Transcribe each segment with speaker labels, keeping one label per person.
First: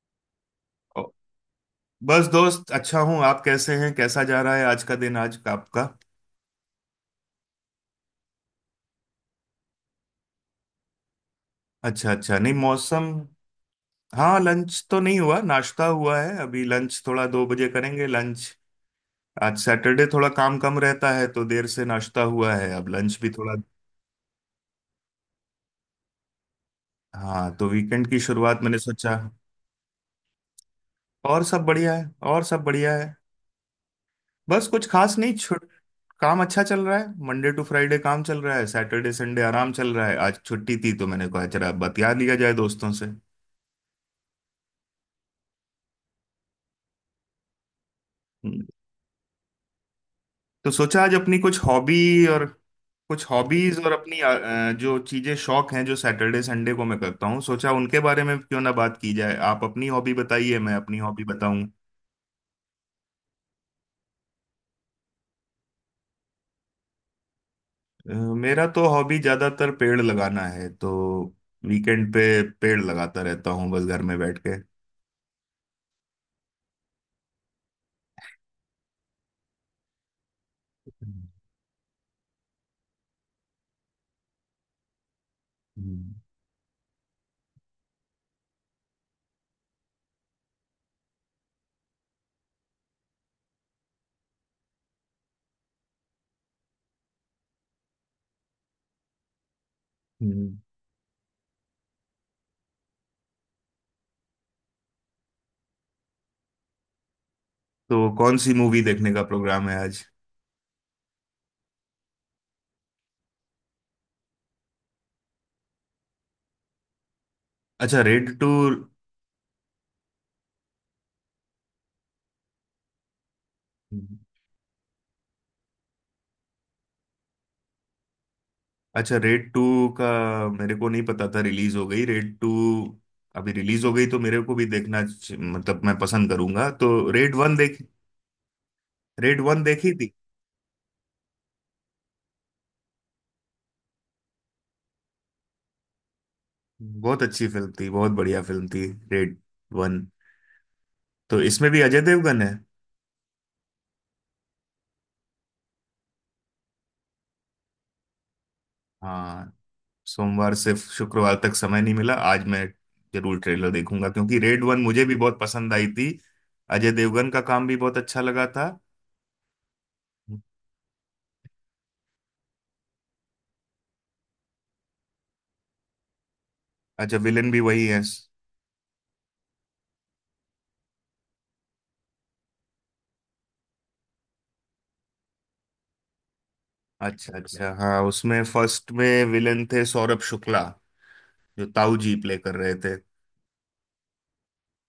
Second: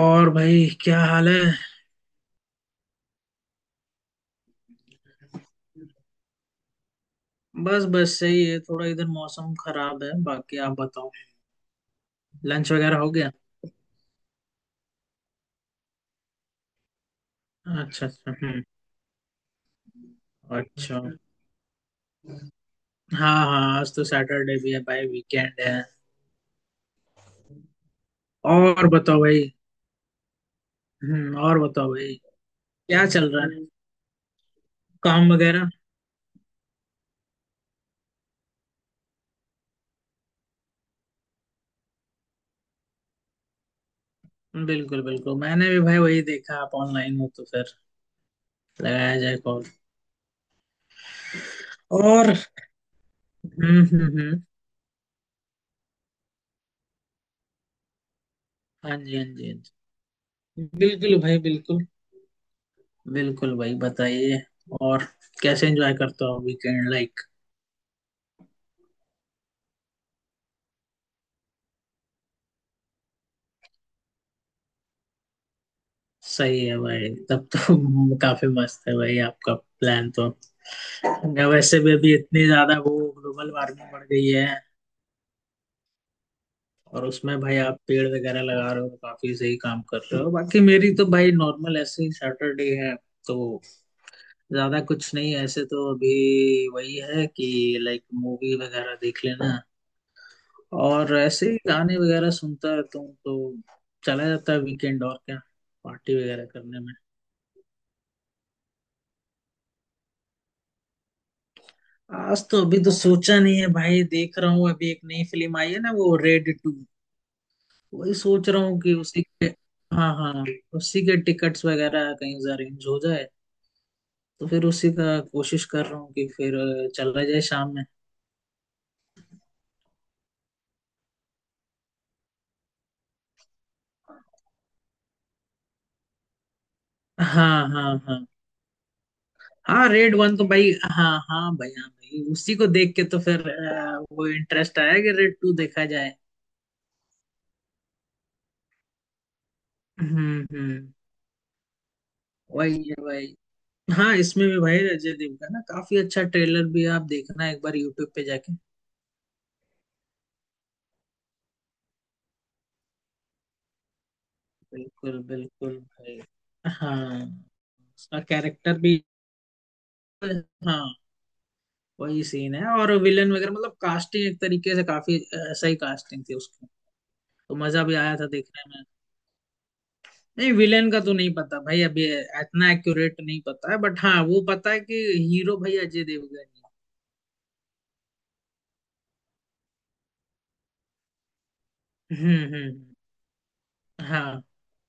Speaker 1: और भाई क्या
Speaker 2: ओ,
Speaker 1: हाल है।
Speaker 2: बस दोस्त अच्छा हूँ। आप कैसे हैं? कैसा जा रहा है आज का दिन? आज का आपका।
Speaker 1: बस बस सही है, थोड़ा इधर मौसम खराब है, बाकी आप बताओ।
Speaker 2: अच्छा अच्छा, नहीं
Speaker 1: लंच वगैरह
Speaker 2: मौसम।
Speaker 1: हो गया?
Speaker 2: हाँ लंच तो नहीं हुआ, नाश्ता हुआ है। अभी लंच थोड़ा 2 बजे करेंगे
Speaker 1: अच्छा अच्छा,
Speaker 2: लंच।
Speaker 1: हम्म।
Speaker 2: आज सैटरडे थोड़ा काम कम
Speaker 1: अच्छा।
Speaker 2: रहता है तो देर से नाश्ता हुआ है, अब लंच भी
Speaker 1: हाँ
Speaker 2: थोड़ा।
Speaker 1: हाँ, आज तो सैटरडे भी है भाई, वीकेंड है।
Speaker 2: हाँ तो वीकेंड की शुरुआत मैंने
Speaker 1: और
Speaker 2: सोचा।
Speaker 1: बताओ भाई। हम्म,
Speaker 2: और
Speaker 1: और
Speaker 2: सब
Speaker 1: बताओ
Speaker 2: बढ़िया है,
Speaker 1: भाई।
Speaker 2: और सब बढ़िया
Speaker 1: क्या
Speaker 2: है।
Speaker 1: चल रहा है?
Speaker 2: बस कुछ खास
Speaker 1: काम
Speaker 2: नहीं, छुट।
Speaker 1: वगैरह?
Speaker 2: काम अच्छा चल रहा है, मंडे टू फ्राइडे काम चल रहा है, सैटरडे संडे आराम चल रहा है। आज छुट्टी थी तो मैंने कहा जरा बतिया लिया जाए दोस्तों से।
Speaker 1: बिल्कुल बिल्कुल, मैंने भी भाई वही देखा, आप ऑनलाइन हो तो फिर
Speaker 2: हम्म।
Speaker 1: लगाया जाए कॉल।
Speaker 2: तो सोचा आज अपनी कुछ हॉबी,
Speaker 1: और।
Speaker 2: और कुछ हॉबीज, और अपनी
Speaker 1: हम्म।
Speaker 2: जो चीजें शौक हैं, जो सैटरडे संडे को मैं करता हूँ, सोचा उनके बारे में क्यों ना
Speaker 1: हाँ
Speaker 2: बात की
Speaker 1: जी, हाँ
Speaker 2: जाए।
Speaker 1: जी, हाँ
Speaker 2: आप
Speaker 1: जी।
Speaker 2: अपनी हॉबी बताइए, मैं अपनी
Speaker 1: बिल्कुल
Speaker 2: हॉबी
Speaker 1: भाई
Speaker 2: बताऊं।
Speaker 1: बिल्कुल। बिल्कुल भाई बताइए। और। कैसे एंजॉय करते हो वीकेंड, लाइक?
Speaker 2: अ, मेरा तो हॉबी ज्यादातर पेड़ लगाना है, तो वीकेंड पे पेड़ लगाता रहता हूँ बस घर में बैठ के।
Speaker 1: सही है भाई, तब तो काफी मस्त है भाई आपका प्लान तो।
Speaker 2: हम्म,
Speaker 1: मैं वैसे भी अभी इतनी ज्यादा वो ग्लोबल वार्मिंग बढ़ गई है,
Speaker 2: हम्म,
Speaker 1: और उसमें भाई आप पेड़ वगैरह लगा रहे हो तो काफी सही काम कर रहे हो। बाकी मेरी तो भाई नॉर्मल ऐसे ही सैटरडे है तो ज्यादा कुछ नहीं है ऐसे तो, अभी वही है कि लाइक मूवी वगैरह देख लेना
Speaker 2: हम्म।
Speaker 1: और ऐसे ही गाने वगैरह सुनता रहता हूँ, तो चला जाता है वीकेंड। और क्या, पार्टी वगैरह करने।
Speaker 2: तो कौन सी मूवी देखने का प्रोग्राम है आज?
Speaker 1: आज तो अभी तो सोचा नहीं है भाई, देख रहा हूँ अभी एक नई फिल्म आई है ना, वो रेड टू।
Speaker 2: अच्छा,
Speaker 1: वही
Speaker 2: रेड टू।
Speaker 1: सोच रहा हूँ कि उसी के। हाँ हाँ। उसी के टिकट्स वगैरह कहीं से अरेंज हो जाए,
Speaker 2: हम्म।
Speaker 1: तो फिर उसी का कोशिश कर रहा हूँ कि फिर चला जाए शाम में।
Speaker 2: अच्छा, रेड टू का मेरे को नहीं पता था रिलीज हो गई रेड टू। अभी रिलीज हो गई तो मेरे को भी देखना मतलब मैं पसंद करूंगा, तो रेड वन
Speaker 1: हाँ
Speaker 2: देख,
Speaker 1: हाँ हाँ
Speaker 2: रेड वन
Speaker 1: हाँ,
Speaker 2: देखी थी।
Speaker 1: रेड वन तो भाई हाँ हाँ भाई हाँ भाई, उसी को देख के तो फिर वो इंटरेस्ट आया कि रेड टू देखा जाए।
Speaker 2: बहुत अच्छी फिल्म थी, बहुत बढ़िया फिल्म थी, रेड वन।
Speaker 1: हम्म।
Speaker 2: तो इसमें भी अजय देवगन है।
Speaker 1: वही है भाई। हाँ, इसमें भी भाई अजय देवगन ना काफी अच्छा ट्रेलर भी है, आप देखना एक बार यूट्यूब पे जाके।
Speaker 2: हाँ, सोमवार से शुक्रवार तक समय नहीं मिला, आज मैं जरूर ट्रेलर देखूंगा क्योंकि रेड वन मुझे भी
Speaker 1: बिल्कुल
Speaker 2: बहुत पसंद
Speaker 1: बिल्कुल
Speaker 2: आई थी।
Speaker 1: भाई।
Speaker 2: अजय
Speaker 1: हाँ।
Speaker 2: देवगन का काम भी बहुत
Speaker 1: उसका
Speaker 2: अच्छा लगा था।
Speaker 1: कैरेक्टर भी। हाँ। वही सीन है, और विलन वगैरह मतलब कास्टिंग एक तरीके से काफी सही कास्टिंग थी उसकी।
Speaker 2: अच्छा, विलेन
Speaker 1: तो
Speaker 2: भी
Speaker 1: मजा
Speaker 2: वही
Speaker 1: भी
Speaker 2: है?
Speaker 1: आया था देखने में। नहीं, विलेन का तो नहीं पता भाई अभी, इतना एक्यूरेट नहीं पता है, बट हाँ वो पता है कि हीरो भाई अजय देवगन है।
Speaker 2: अच्छा अच्छा। हाँ, उसमें फर्स्ट में विलन थे सौरभ शुक्ला, जो ताऊ जी
Speaker 1: हम्म
Speaker 2: प्ले
Speaker 1: हम्म
Speaker 2: कर रहे
Speaker 1: हम्म,
Speaker 2: थे।
Speaker 1: हाँ।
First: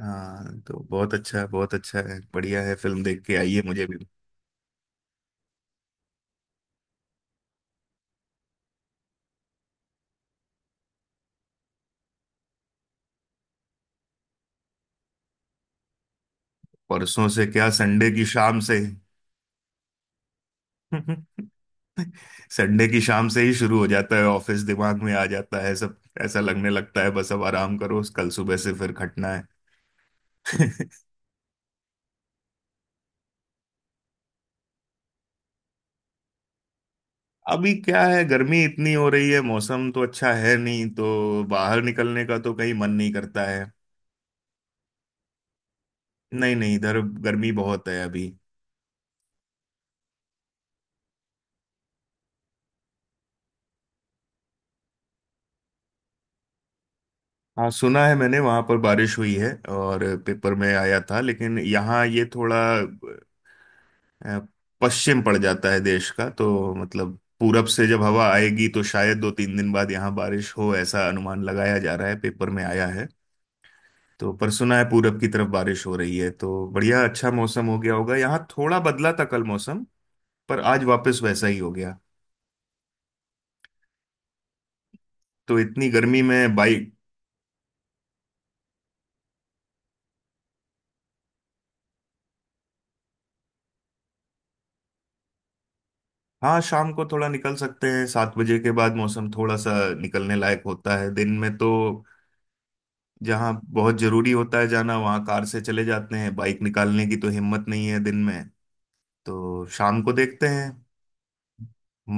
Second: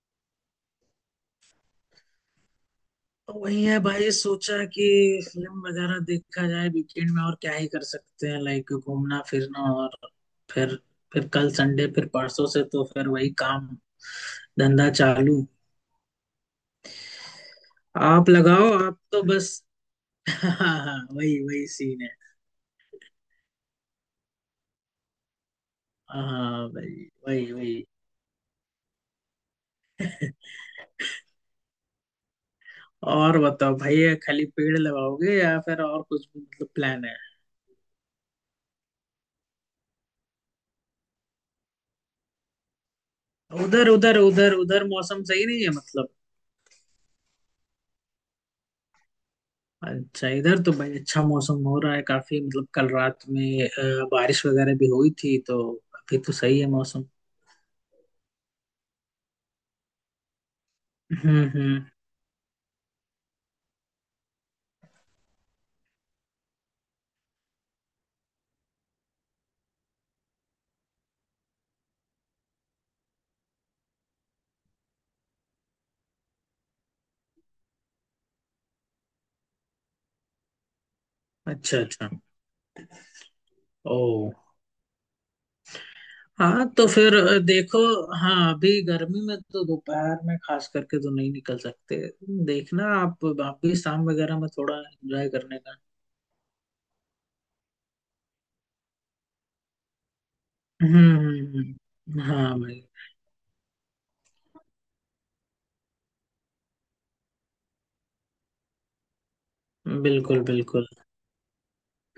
Speaker 2: हाँ तो बहुत अच्छा, बहुत अच्छा है, बढ़िया है। फिल्म देख
Speaker 1: तो
Speaker 2: के आइए,
Speaker 1: वही है
Speaker 2: मुझे भी।
Speaker 1: भाई, सोचा कि फिल्म वगैरह देखा जाए वीकेंड में। और क्या ही कर सकते हैं, लाइक घूमना फिरना और फिर फिर कल संडे, फिर परसों से तो फिर वही काम धंधा चालू।
Speaker 2: परसों से क्या, संडे की
Speaker 1: आप
Speaker 2: शाम
Speaker 1: लगाओ
Speaker 2: से?
Speaker 1: आप तो बस। हाँ। हाँ वही वही सीन है।
Speaker 2: संडे की शाम से ही शुरू हो जाता है, ऑफिस दिमाग में आ जाता है सब। ऐसा
Speaker 1: हाँ
Speaker 2: लगने
Speaker 1: भाई
Speaker 2: लगता है, बस अब
Speaker 1: वही
Speaker 2: आराम
Speaker 1: वही।
Speaker 2: करो, कल सुबह से फिर खटना है।
Speaker 1: और बताओ भैया, खाली पेड़ लगाओगे या फिर और कुछ भी मतलब प्लान है?
Speaker 2: अभी क्या है, गर्मी इतनी हो रही है, मौसम तो अच्छा है नहीं, तो बाहर निकलने का तो कहीं मन नहीं करता है।
Speaker 1: उधर उधर उधर उधर मौसम सही नहीं है मतलब?
Speaker 2: नहीं नहीं, इधर गर्मी बहुत है अभी।
Speaker 1: अच्छा, इधर तो भाई अच्छा मौसम हो रहा है काफी, मतलब कल रात में बारिश वगैरह भी हुई थी तो अभी तो सही है मौसम।
Speaker 2: हाँ सुना है मैंने, वहां पर बारिश हुई है और पेपर में आया था, लेकिन
Speaker 1: हम्म।
Speaker 2: यहाँ ये थोड़ा अ, पश्चिम पड़ जाता है देश का, तो मतलब पूरब से जब हवा आएगी तो शायद दो तीन दिन बाद यहाँ बारिश हो, ऐसा अनुमान लगाया जा रहा है, पेपर में आया है। तो पर सुना है पूरब की तरफ बारिश हो रही है, तो बढ़िया, अच्छा मौसम हो गया होगा। यहाँ थोड़ा बदला था कल मौसम, पर आज वापस वैसा ही हो
Speaker 1: अच्छा
Speaker 2: गया।
Speaker 1: अच्छा। ओ।
Speaker 2: तो इतनी गर्मी में
Speaker 1: हाँ तो
Speaker 2: बाइक।
Speaker 1: फिर देखो, हाँ अभी गर्मी में तो दोपहर में खास करके तो नहीं निकल सकते। देखना, आप भी शाम वगैरह में थोड़ा एंजॉय करने का।
Speaker 2: हाँ शाम को थोड़ा निकल सकते हैं, 7 बजे के बाद मौसम थोड़ा सा निकलने लायक होता है।
Speaker 1: हम्म
Speaker 2: दिन में
Speaker 1: हम्म,
Speaker 2: तो
Speaker 1: हाँ भाई।
Speaker 2: जहाँ बहुत जरूरी होता है जाना वहाँ कार से चले जाते हैं, बाइक निकालने की तो हिम्मत नहीं है दिन में। तो शाम को
Speaker 1: बिल्कुल
Speaker 2: देखते हैं,
Speaker 1: बिल्कुल।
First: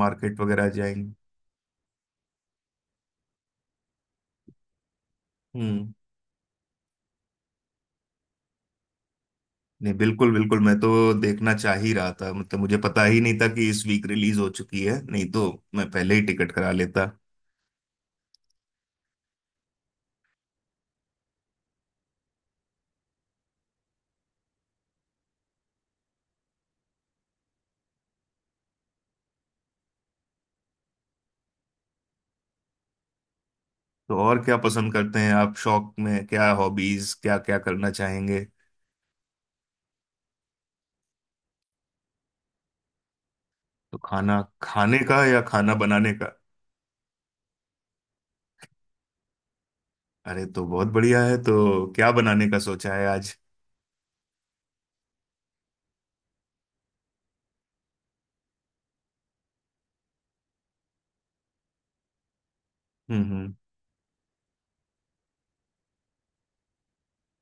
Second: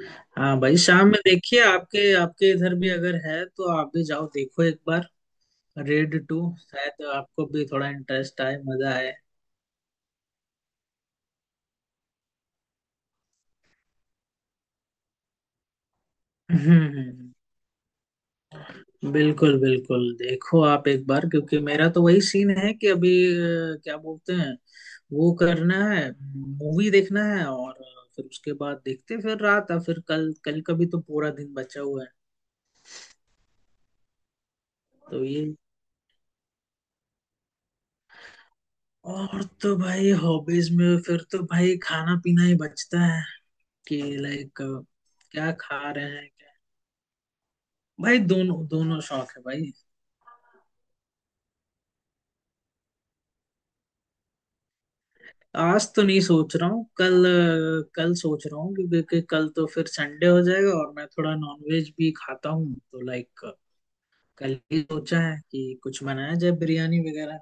Speaker 2: मार्केट
Speaker 1: हाँ
Speaker 2: वगैरह
Speaker 1: भाई, शाम
Speaker 2: जाएंगे।
Speaker 1: में देखिए आपके आपके इधर भी अगर है तो आप भी जाओ देखो एक बार।
Speaker 2: हम्म।
Speaker 1: रेड टू शायद आपको भी थोड़ा इंटरेस्ट आए, मजा आए।
Speaker 2: नहीं बिल्कुल बिल्कुल, मैं तो देखना चाह ही रहा था, मतलब मुझे पता ही नहीं था कि इस वीक रिलीज हो चुकी है, नहीं तो मैं पहले ही टिकट करा लेता।
Speaker 1: हम्म, बिल्कुल बिल्कुल, देखो आप एक बार, क्योंकि मेरा तो वही सीन है कि अभी क्या बोलते हैं, वो करना है, मूवी देखना है और फिर उसके बाद देखते हैं फिर रात, और फिर कल कल का भी तो पूरा दिन बचा हुआ है।
Speaker 2: तो और क्या पसंद करते
Speaker 1: तो
Speaker 2: हैं
Speaker 1: ये,
Speaker 2: आप शौक में? क्या हॉबीज, क्या क्या करना चाहेंगे?
Speaker 1: और तो भाई हॉबीज में फिर तो भाई खाना पीना ही बचता है,
Speaker 2: तो
Speaker 1: कि
Speaker 2: खाना
Speaker 1: लाइक
Speaker 2: खाने का या
Speaker 1: क्या
Speaker 2: खाना
Speaker 1: खा रहे
Speaker 2: बनाने
Speaker 1: हैं
Speaker 2: का?
Speaker 1: क्या। भाई दोनों दोनों शौक है भाई।
Speaker 2: अरे तो बहुत बढ़िया है, तो क्या बनाने का सोचा है आज?
Speaker 1: आज तो नहीं सोच रहा हूँ, कल। कल सोच रहा हूँ क्योंकि कि कल तो फिर संडे हो जाएगा, और मैं थोड़ा नॉनवेज भी खाता हूँ तो
Speaker 2: हम्म,
Speaker 1: लाइक
Speaker 2: हम्म।
Speaker 1: कल ही सोचा है कि कुछ बनाया जाए, बिरयानी वगैरह।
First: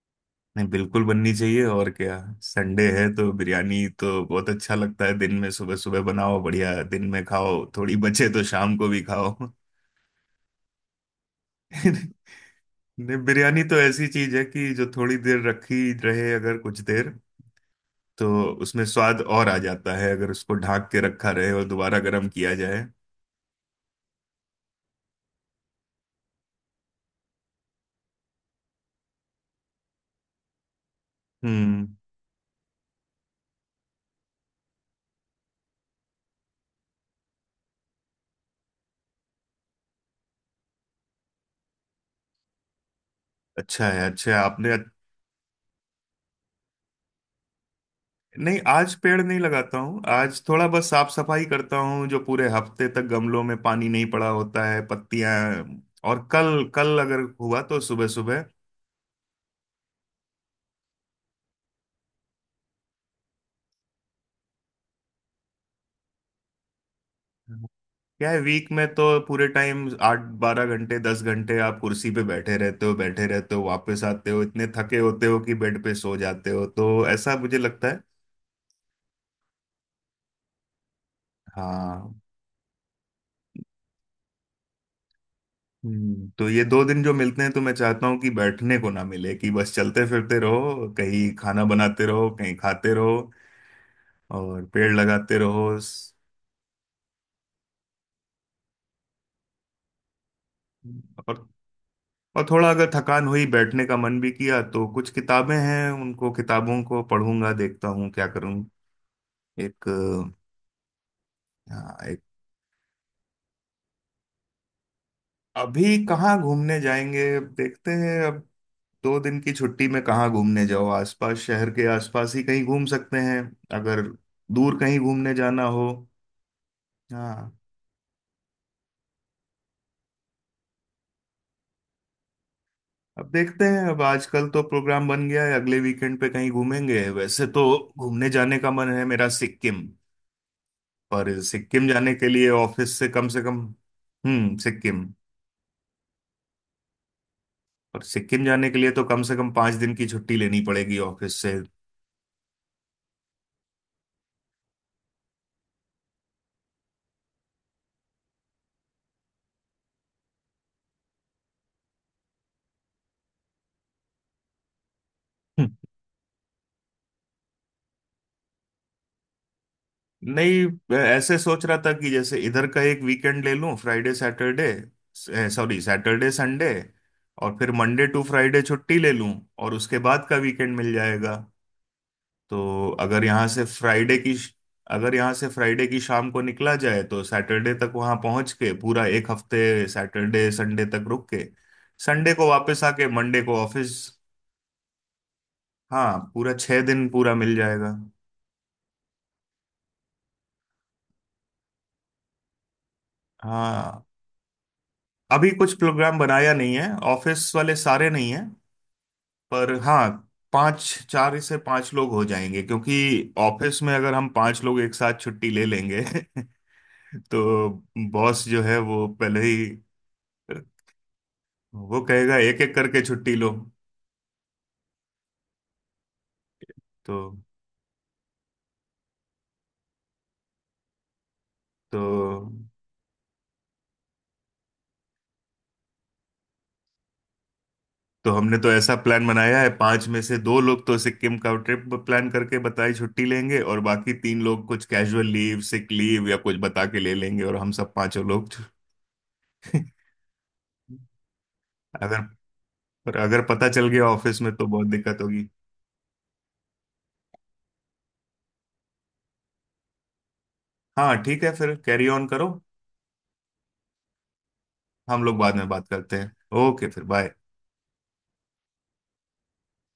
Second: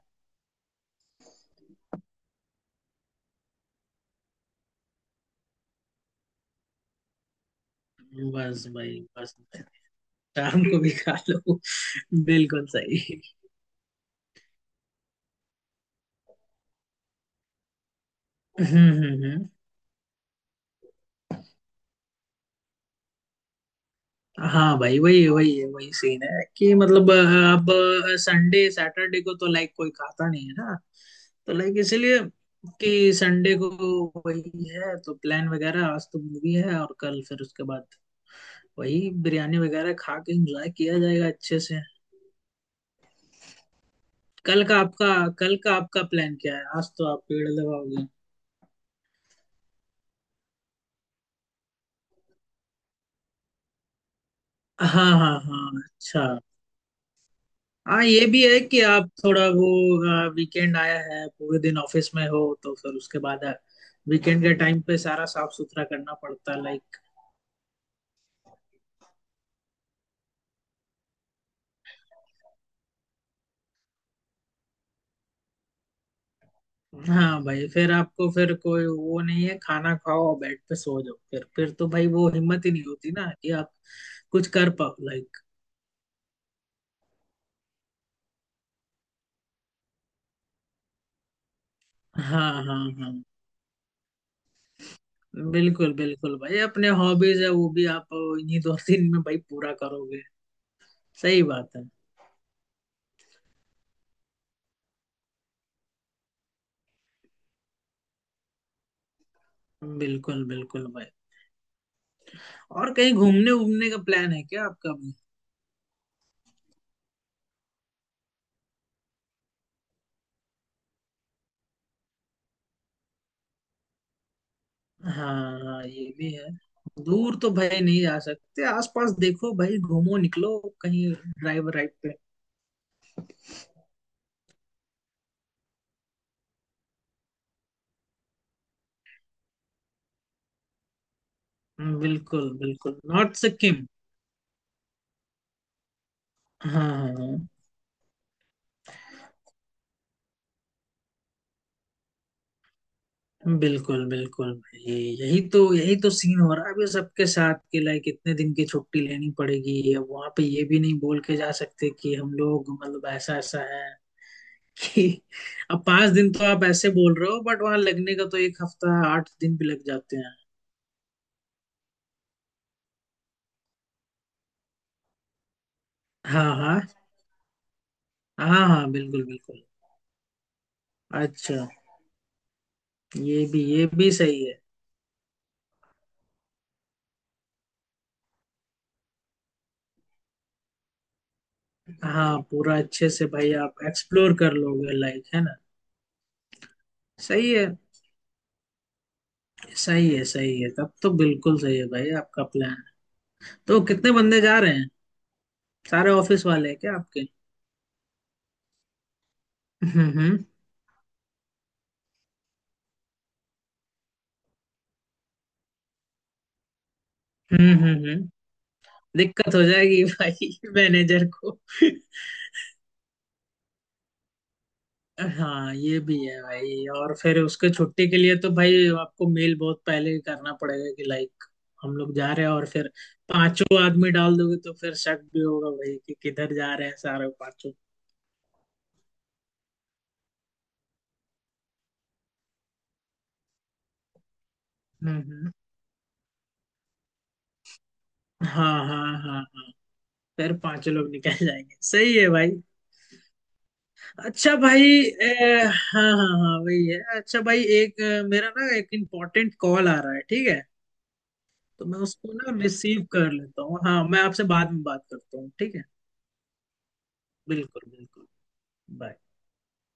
Speaker 2: नहीं बिल्कुल बननी चाहिए, और क्या। संडे है तो बिरयानी तो बहुत अच्छा लगता है, दिन में सुबह सुबह बनाओ, बढ़िया दिन में खाओ, थोड़ी बचे तो
Speaker 1: बस
Speaker 2: शाम को
Speaker 1: भाई
Speaker 2: भी खाओ।
Speaker 1: बस। शाम को भी खा लो। बिल्कुल सही।
Speaker 2: नहीं बिरयानी तो ऐसी चीज है कि जो थोड़ी देर रखी रहे, अगर कुछ देर, तो उसमें
Speaker 1: हम्म हम्म
Speaker 2: स्वाद और
Speaker 1: हम्म।
Speaker 2: आ जाता है, अगर उसको ढक के रखा रहे और दोबारा गर्म किया जाए।
Speaker 1: हाँ भाई, वही वही वही सीन है कि मतलब अब संडे सैटरडे को तो लाइक कोई खाता नहीं है ना, तो लाइक
Speaker 2: हम्म।
Speaker 1: इसलिए, कि संडे को वही है तो प्लान वगैरह, आज तो मूवी है और कल फिर उसके बाद वही बिरयानी वगैरह खा के एंजॉय किया जाएगा अच्छे से।
Speaker 2: अच्छा है, अच्छा है
Speaker 1: कल
Speaker 2: आपने।
Speaker 1: का आपका कल का आपका प्लान क्या है? आज तो आप पेड़ लगाओगे।
Speaker 2: नहीं आज पेड़ नहीं लगाता हूँ, आज थोड़ा बस साफ सफाई करता हूँ, जो पूरे हफ्ते तक गमलों में पानी नहीं पड़ा होता है,
Speaker 1: हाँ हाँ
Speaker 2: पत्तियां।
Speaker 1: हाँ,
Speaker 2: और
Speaker 1: अच्छा।
Speaker 2: कल, कल अगर हुआ तो
Speaker 1: हाँ
Speaker 2: सुबह
Speaker 1: ये भी
Speaker 2: सुबह।
Speaker 1: है कि आप थोड़ा वो वीकेंड आया है, पूरे दिन ऑफिस में हो तो फिर उसके बाद वीकेंड के टाइम पे सारा साफ सुथरा करना पड़ता है, लाइक।
Speaker 2: क्या है, वीक में तो पूरे टाइम आठ 12 घंटे, 10 घंटे आप कुर्सी पे बैठे रहते हो, बैठे रहते हो, वापस आते हो इतने थके होते हो कि बेड पे सो जाते हो, तो ऐसा
Speaker 1: हाँ
Speaker 2: मुझे
Speaker 1: भाई,
Speaker 2: लगता
Speaker 1: फिर
Speaker 2: है।
Speaker 1: आपको फिर कोई वो नहीं है, खाना खाओ और बेड पे सो जाओ, फिर तो भाई
Speaker 2: हाँ।
Speaker 1: वो हिम्मत ही नहीं होती ना कि आप कुछ कर पाओ लाइक।
Speaker 2: तो ये 2 दिन जो मिलते हैं, तो मैं चाहता हूँ कि बैठने को ना मिले, कि बस चलते फिरते रहो, कहीं खाना बनाते रहो,
Speaker 1: हाँ
Speaker 2: कहीं
Speaker 1: हाँ
Speaker 2: खाते
Speaker 1: हाँ,
Speaker 2: रहो, और पेड़ लगाते रहो
Speaker 1: बिल्कुल बिल्कुल भाई, अपने हॉबीज है वो भी आप इन्हीं दो दिन में भाई पूरा करोगे। सही
Speaker 2: और
Speaker 1: बात है।
Speaker 2: और थोड़ा अगर थकान हुई, बैठने का मन भी किया तो कुछ किताबें हैं, उनको, किताबों को पढ़ूंगा, देखता हूँ क्या करूँ। एक।
Speaker 1: बिल्कुल बिल्कुल भाई।
Speaker 2: हाँ, एक।
Speaker 1: और कहीं घूमने घूमने का प्लान है क्या आपका?
Speaker 2: अभी कहाँ घूमने जाएंगे, अब देखते हैं। अब 2 दिन की छुट्टी में कहाँ घूमने जाओ, आसपास, शहर के आसपास ही कहीं घूम सकते हैं। अगर दूर कहीं घूमने जाना
Speaker 1: हाँ
Speaker 2: हो।
Speaker 1: ये भी है। दूर तो
Speaker 2: हाँ
Speaker 1: भाई नहीं जा सकते, आसपास देखो भाई घूमो निकलो कहीं ड्राइव राइड पे।
Speaker 2: अब देखते हैं। अब आजकल तो प्रोग्राम बन गया है अगले वीकेंड पे कहीं घूमेंगे, वैसे तो घूमने जाने का मन है मेरा, सिक्किम। पर सिक्किम जाने के लिए
Speaker 1: बिल्कुल बिल्कुल,
Speaker 2: ऑफिस से कम
Speaker 1: नॉर्थ
Speaker 2: से कम।
Speaker 1: सिक्किम।
Speaker 2: हम्म, सिक्किम।
Speaker 1: हाँ हाँ हाँ।
Speaker 2: पर सिक्किम जाने के लिए तो कम से कम 5 दिन की छुट्टी लेनी पड़ेगी ऑफिस से।
Speaker 1: बिल्कुल बिल्कुल भाई, यही तो सीन हो रहा है अभी सबके साथ कि लाइक इतने दिन की छुट्टी लेनी पड़ेगी, अब वहां पे ये भी नहीं बोल के जा सकते कि हम लोग मतलब ऐसा ऐसा है कि
Speaker 2: हम्म।
Speaker 1: अब 5 दिन तो आप ऐसे बोल रहे हो, बट वहां लगने का तो एक हफ्ता 8 दिन भी लग जाते हैं।
Speaker 2: नहीं ऐसे सोच रहा था कि जैसे इधर का एक वीकेंड ले लूं, फ्राइडे सैटरडे, सॉरी सैटरडे
Speaker 1: हाँ
Speaker 2: संडे,
Speaker 1: हाँ
Speaker 2: और फिर मंडे टू फ्राइडे
Speaker 1: हाँ हाँ,
Speaker 2: छुट्टी ले
Speaker 1: बिल्कुल
Speaker 2: लूं
Speaker 1: बिल्कुल।
Speaker 2: और उसके बाद का वीकेंड मिल जाएगा।
Speaker 1: अच्छा,
Speaker 2: तो अगर
Speaker 1: ये
Speaker 2: यहाँ से
Speaker 1: भी ये भी
Speaker 2: फ्राइडे की
Speaker 1: सही है।
Speaker 2: अगर यहाँ से फ्राइडे की शाम को निकला जाए तो सैटरडे तक वहाँ पहुँच के पूरा एक हफ्ते, सैटरडे संडे तक रुक के, संडे
Speaker 1: हाँ
Speaker 2: को
Speaker 1: पूरा
Speaker 2: वापस आके
Speaker 1: अच्छे से
Speaker 2: मंडे
Speaker 1: भाई
Speaker 2: को
Speaker 1: आप
Speaker 2: ऑफिस।
Speaker 1: एक्सप्लोर कर लोगे लाइक, है ना।
Speaker 2: हाँ, पूरा 6 दिन पूरा
Speaker 1: सही
Speaker 2: मिल
Speaker 1: है
Speaker 2: जाएगा।
Speaker 1: सही है सही है, तब तो बिल्कुल सही है भाई आपका प्लान। तो
Speaker 2: हाँ,
Speaker 1: कितने बंदे जा रहे हैं?
Speaker 2: अभी कुछ
Speaker 1: सारे
Speaker 2: प्रोग्राम
Speaker 1: ऑफिस
Speaker 2: बनाया
Speaker 1: वाले
Speaker 2: नहीं
Speaker 1: हैं
Speaker 2: है।
Speaker 1: क्या आपके?
Speaker 2: ऑफिस वाले सारे नहीं हैं, पर हाँ,
Speaker 1: हम्म हम्म
Speaker 2: पाँच चार से पाँच लोग हो जाएंगे, क्योंकि ऑफिस में अगर हम पाँच लोग एक साथ छुट्टी ले लेंगे तो
Speaker 1: हम्म हम्म हम्म।
Speaker 2: बॉस जो है वो पहले
Speaker 1: दिक्कत
Speaker 2: ही,
Speaker 1: हो जाएगी भाई, मैनेजर को।
Speaker 2: वो कहेगा एक एक करके छुट्टी लो।
Speaker 1: हाँ ये भी है भाई,
Speaker 2: तो
Speaker 1: और फिर उसके छुट्टी के लिए तो भाई आपको मेल बहुत पहले ही करना पड़ेगा कि लाइक हम
Speaker 2: तो
Speaker 1: लोग जा रहे हैं, और फिर पांचों आदमी डाल दोगे तो फिर शक भी होगा भाई कि किधर जा रहे हैं सारे पांचों।
Speaker 2: तो हमने तो ऐसा प्लान बनाया है, पांच में से दो लोग तो सिक्किम का ट्रिप प्लान करके बताई छुट्टी लेंगे और बाकी तीन लोग कुछ
Speaker 1: हम्म
Speaker 2: कैजुअल
Speaker 1: हम्म।
Speaker 2: लीव, सिक लीव या कुछ बता के ले लेंगे, और हम सब पांचों लोग
Speaker 1: हाँ हाँ हाँ हाँ, फिर पांचों लोग निकल जाएंगे, सही
Speaker 2: अगर
Speaker 1: है भाई।
Speaker 2: पर अगर पता चल गया ऑफिस में
Speaker 1: अच्छा
Speaker 2: तो
Speaker 1: भाई,
Speaker 2: बहुत दिक्कत होगी।
Speaker 1: ए, हाँ हाँ हाँ वही है, अच्छा भाई एक मेरा ना एक इम्पोर्टेंट कॉल आ रहा है, ठीक है?
Speaker 2: हाँ ठीक है, फिर
Speaker 1: तो मैं
Speaker 2: कैरी ऑन
Speaker 1: उसको
Speaker 2: करो।
Speaker 1: ना रिसीव कर लेता हूँ, हाँ मैं आपसे बाद में बात
Speaker 2: हम लोग
Speaker 1: करता हूँ,
Speaker 2: बाद में
Speaker 1: ठीक है।
Speaker 2: बात करते हैं। ओके, फिर बाय।
Speaker 1: बिल्कुल बिल्कुल। Bye.